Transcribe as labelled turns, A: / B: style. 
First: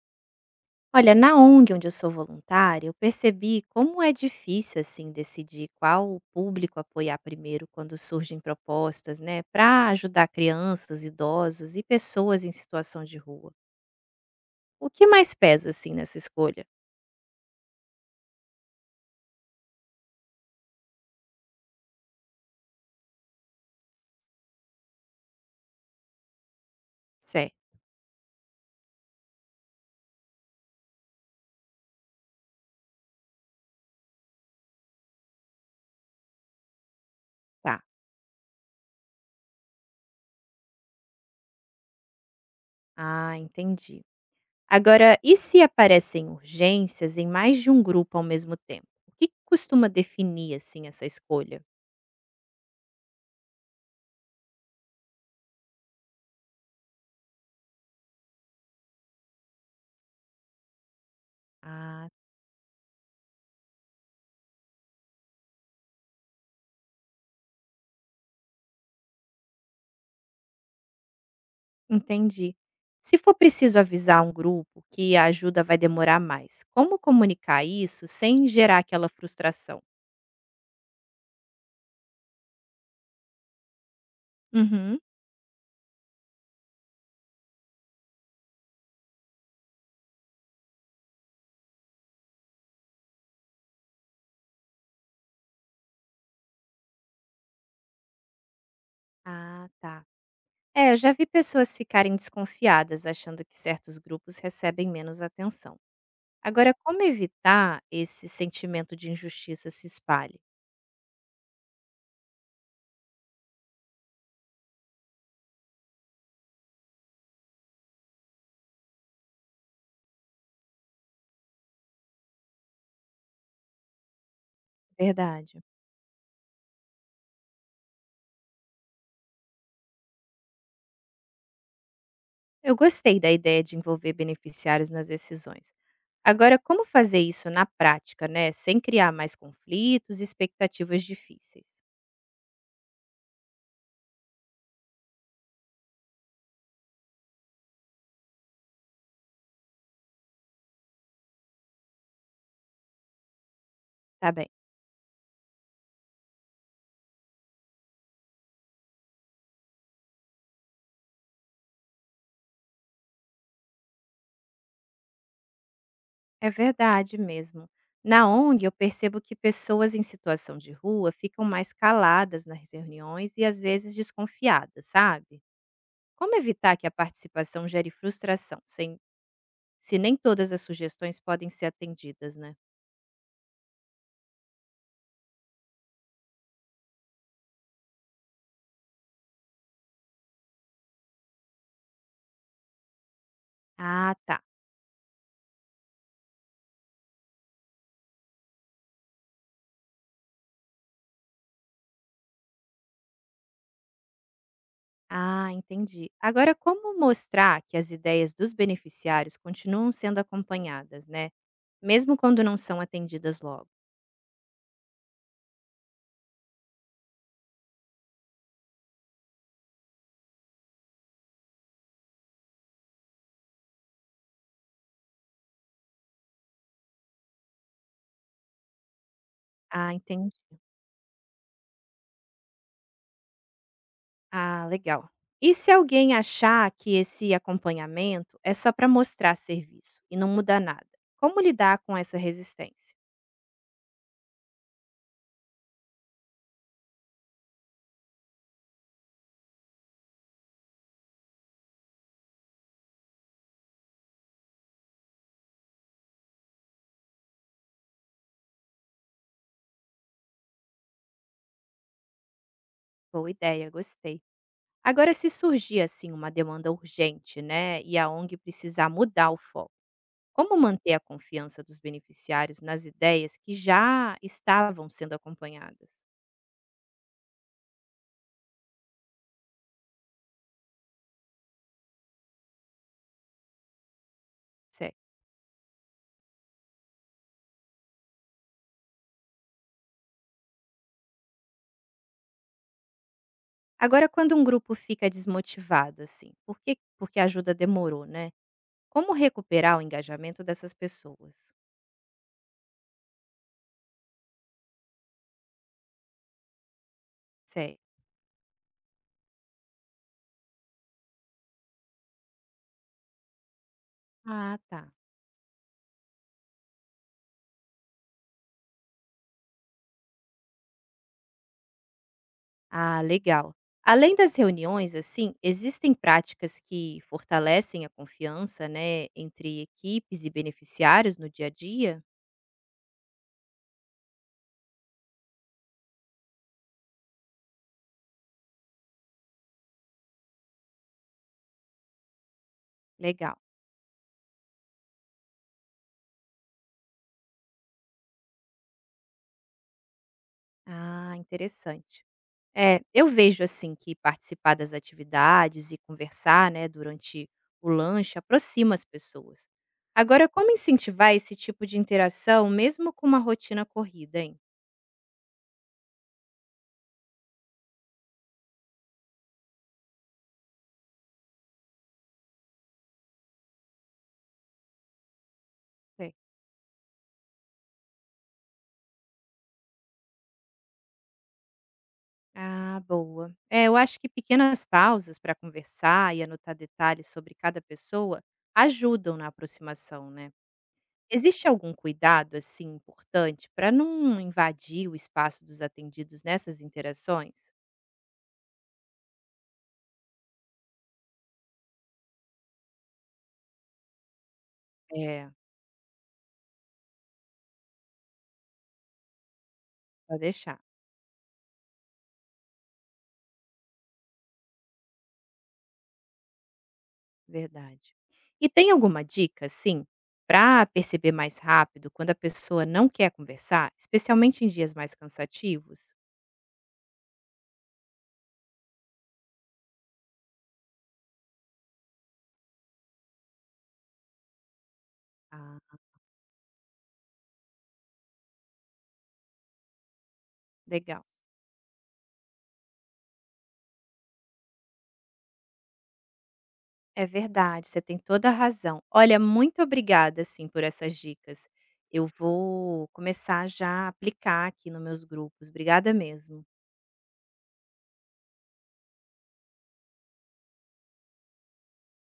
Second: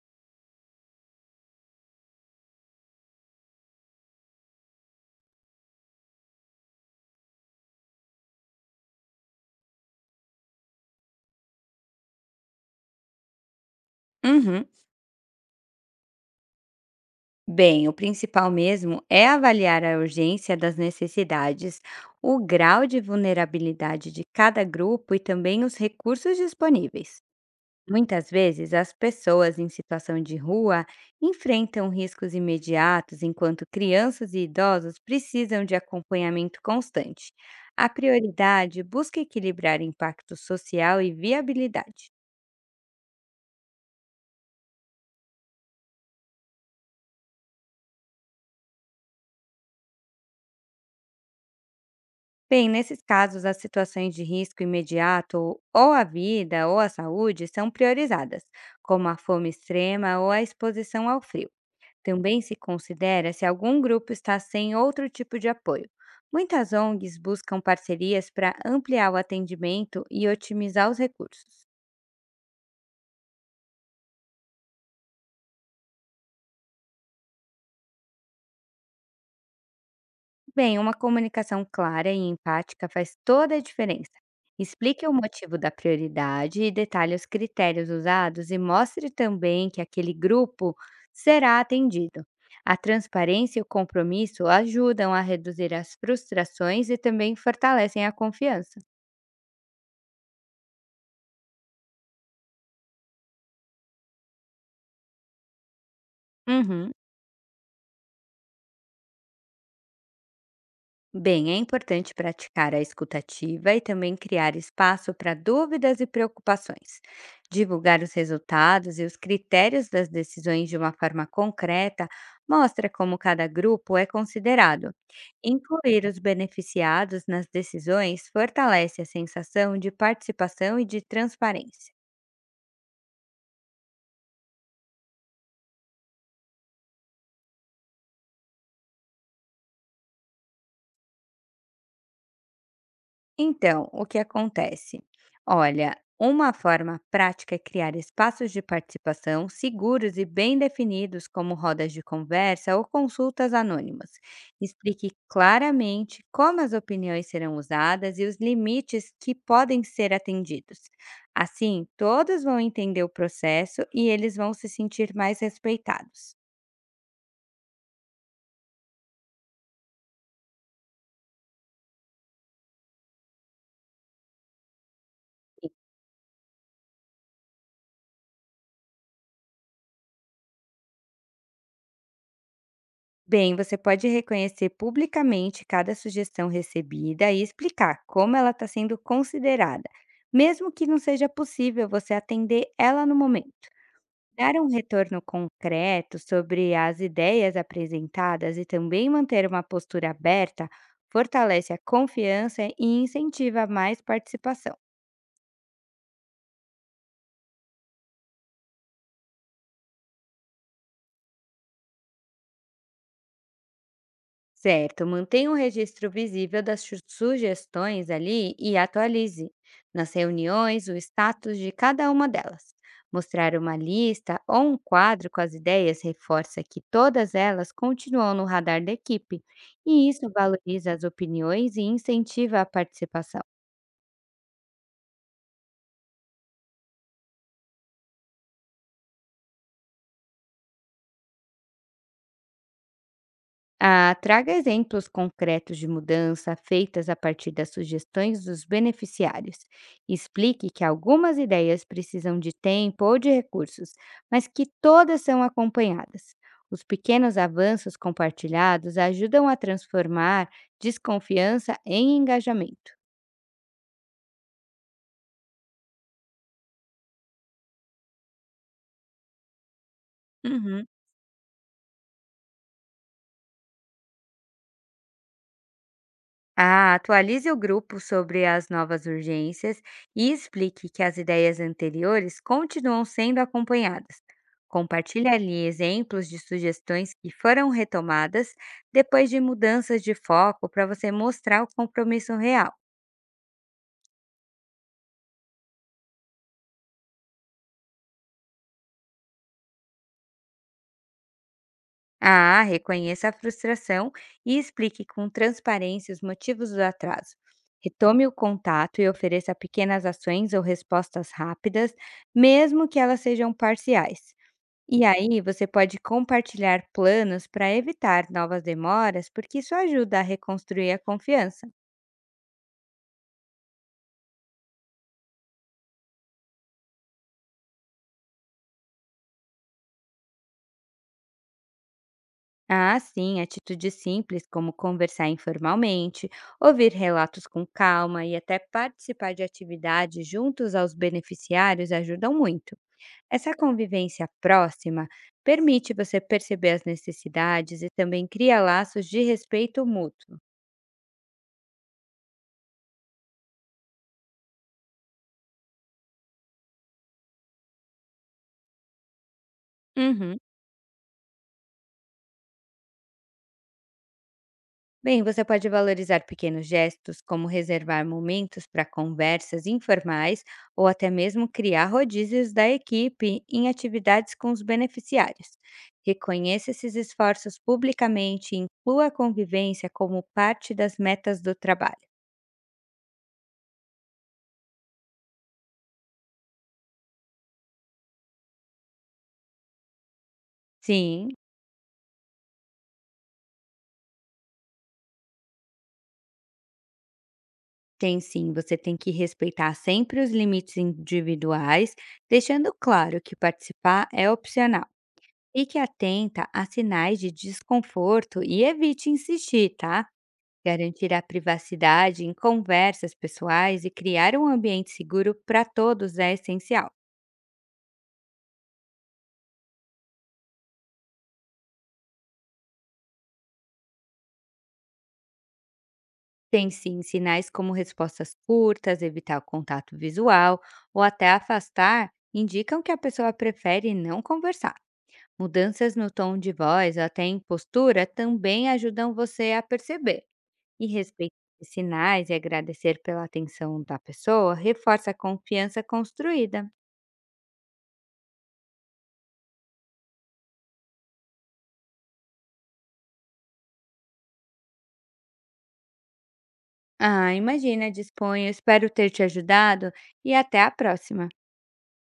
A: Olha, na ONG onde eu sou voluntária, eu percebi como é difícil assim decidir qual público apoiar primeiro quando surgem propostas, né, para ajudar crianças, idosos e pessoas em situação de rua.
B: Uhum.
A: O que mais pesa assim nessa escolha?
B: Bem, o principal mesmo é avaliar a urgência das necessidades, o grau de vulnerabilidade de cada grupo e também os recursos disponíveis.
A: Certo,
B: Muitas vezes, as pessoas em situação de rua enfrentam riscos imediatos, enquanto crianças e idosos precisam de acompanhamento constante.
A: tá.
B: A prioridade busca equilibrar impacto social e viabilidade.
A: Ah, entendi. Agora, e se aparecem urgências em mais de um grupo ao mesmo tempo? O que que costuma definir assim essa escolha?
B: Bem, nesses casos, as situações de risco imediato, ou a vida ou a saúde, são priorizadas, como a fome extrema ou a exposição ao frio.
A: Ah,
B: Também se considera se algum grupo está sem outro tipo de apoio. Muitas ONGs buscam parcerias para ampliar o atendimento e otimizar os recursos.
A: entendi. Se for preciso avisar um grupo que a ajuda vai demorar mais, como comunicar isso sem gerar aquela frustração?
B: Bem, uma comunicação clara e empática faz toda a diferença.
A: Uhum.
B: Explique o motivo da prioridade e detalhe os critérios usados e mostre também que aquele grupo será atendido. A transparência e o compromisso ajudam a reduzir as frustrações e também fortalecem a confiança.
A: Ah, tá. É, eu já vi pessoas ficarem desconfiadas achando que certos grupos recebem menos atenção. Agora,
B: Uhum.
A: como evitar esse sentimento de injustiça se espalhe?
B: Bem, é importante praticar a escutativa e também criar espaço para dúvidas e preocupações. Divulgar os resultados e os critérios das decisões de uma forma concreta mostra como cada grupo é considerado.
A: Verdade.
B: Incluir os beneficiados nas decisões fortalece a sensação de participação e de transparência.
A: Eu gostei da ideia de envolver beneficiários nas decisões. Agora, como fazer isso na prática, né? Sem criar mais conflitos e expectativas difíceis.
B: Então, o que acontece? Olha, uma forma prática é criar espaços de participação seguros e bem definidos, como rodas de conversa ou consultas anônimas.
A: Tá bem.
B: Explique claramente como as opiniões serão usadas e os limites que podem ser atendidos. Assim, todos vão entender o processo e eles vão se sentir mais respeitados.
A: É verdade mesmo. Na ONG, eu percebo que pessoas em situação de rua ficam mais caladas nas reuniões e às vezes desconfiadas, sabe? Como evitar que a participação gere frustração, sem, se nem todas as sugestões podem ser atendidas, né?
B: Bem, você pode reconhecer publicamente cada sugestão recebida e explicar como ela está sendo considerada, mesmo que não seja possível você atender ela no momento.
A: Ah, tá.
B: Dar um retorno concreto sobre as ideias apresentadas e também manter uma postura aberta fortalece a confiança e incentiva mais participação.
A: Ah, entendi. Agora, como mostrar que as ideias dos beneficiários continuam sendo acompanhadas, né? Mesmo quando não são atendidas logo?
B: Certo, mantenha um registro visível das sugestões ali e atualize nas reuniões o status de cada uma delas. Mostrar uma lista ou um quadro com as ideias reforça que todas elas continuam no radar da equipe,
A: Ah,
B: e isso
A: entendi.
B: valoriza as opiniões e incentiva a participação.
A: Ah, legal. E se alguém achar que esse acompanhamento é só para mostrar serviço e não muda nada? Como lidar com essa resistência?
B: Ah, traga exemplos concretos de mudança feitas a partir das sugestões dos beneficiários. Explique que algumas ideias precisam de tempo ou de recursos, mas que todas são acompanhadas. Os pequenos avanços compartilhados ajudam a transformar desconfiança em engajamento.
A: Boa ideia, gostei. Agora, se surgir assim uma demanda urgente, né, e a ONG precisar mudar o foco, como
B: Uhum.
A: manter a confiança dos beneficiários nas ideias que já estavam sendo acompanhadas?
B: Ah, atualize o grupo sobre as novas urgências e explique que as ideias anteriores continuam sendo acompanhadas.
A: Certo.
B: Compartilhe ali exemplos de sugestões que foram retomadas depois de mudanças de foco para você mostrar o compromisso real.
A: Agora, quando um grupo fica desmotivado, assim, por que, porque a ajuda demorou, né? Como recuperar o engajamento dessas pessoas?
B: Ah, reconheça a frustração e explique com transparência os motivos do atraso.
A: Certo.
B: Retome o contato e ofereça pequenas ações ou respostas rápidas, mesmo que elas sejam parciais.
A: Ah, tá.
B: E aí, você pode compartilhar planos para evitar novas demoras, porque isso ajuda a reconstruir a confiança.
A: Ah, legal. Além das reuniões, assim, existem práticas que fortalecem a confiança, né, entre equipes e beneficiários no dia a dia?
B: Ah, sim, atitudes simples como conversar informalmente, ouvir relatos com calma e até participar de atividades juntos aos beneficiários ajudam muito.
A: Legal.
B: Essa convivência próxima permite você perceber as necessidades e também cria laços de respeito mútuo.
A: Ah, interessante. É, eu vejo assim que participar das atividades e conversar, né, durante o lanche aproxima as pessoas. Agora,
B: Uhum.
A: como incentivar esse tipo de interação mesmo com uma rotina corrida, hein?
B: Bem, você pode valorizar pequenos gestos, como reservar momentos para conversas informais ou até mesmo criar rodízios da equipe em atividades com os beneficiários. Reconheça esses esforços publicamente e inclua a convivência como parte das metas do trabalho.
A: Ah, boa. É, eu acho que pequenas pausas para conversar e anotar detalhes sobre cada pessoa ajudam na aproximação, né?
B: Sim,
A: Existe algum cuidado assim importante para não invadir o espaço dos atendidos nessas interações?
B: tem sim, você tem que respeitar sempre os limites individuais, deixando claro que participar é opcional.
A: É,
B: Fique atenta a sinais de desconforto e evite insistir, tá?
A: pode deixar,
B: Garantir a privacidade em conversas pessoais e criar um ambiente seguro para todos é essencial.
A: verdade. E tem alguma dica, assim, para perceber mais rápido quando a pessoa não quer conversar, especialmente em dias mais cansativos?
B: Tem sim sinais como respostas curtas, evitar o contato visual ou até afastar, indicam que a pessoa prefere não conversar.
A: Ah,
B: Mudanças no tom de voz ou até em postura também ajudam você a perceber. E
A: legal.
B: respeitar esses sinais e agradecer pela atenção da pessoa reforça a confiança construída.
A: É verdade, você tem toda a razão. Olha, muito obrigada, assim, por essas dicas. Eu vou começar já a aplicar aqui nos meus grupos. Obrigada mesmo.
B: Ah, imagina, disponho. Espero ter te ajudado e até a próxima.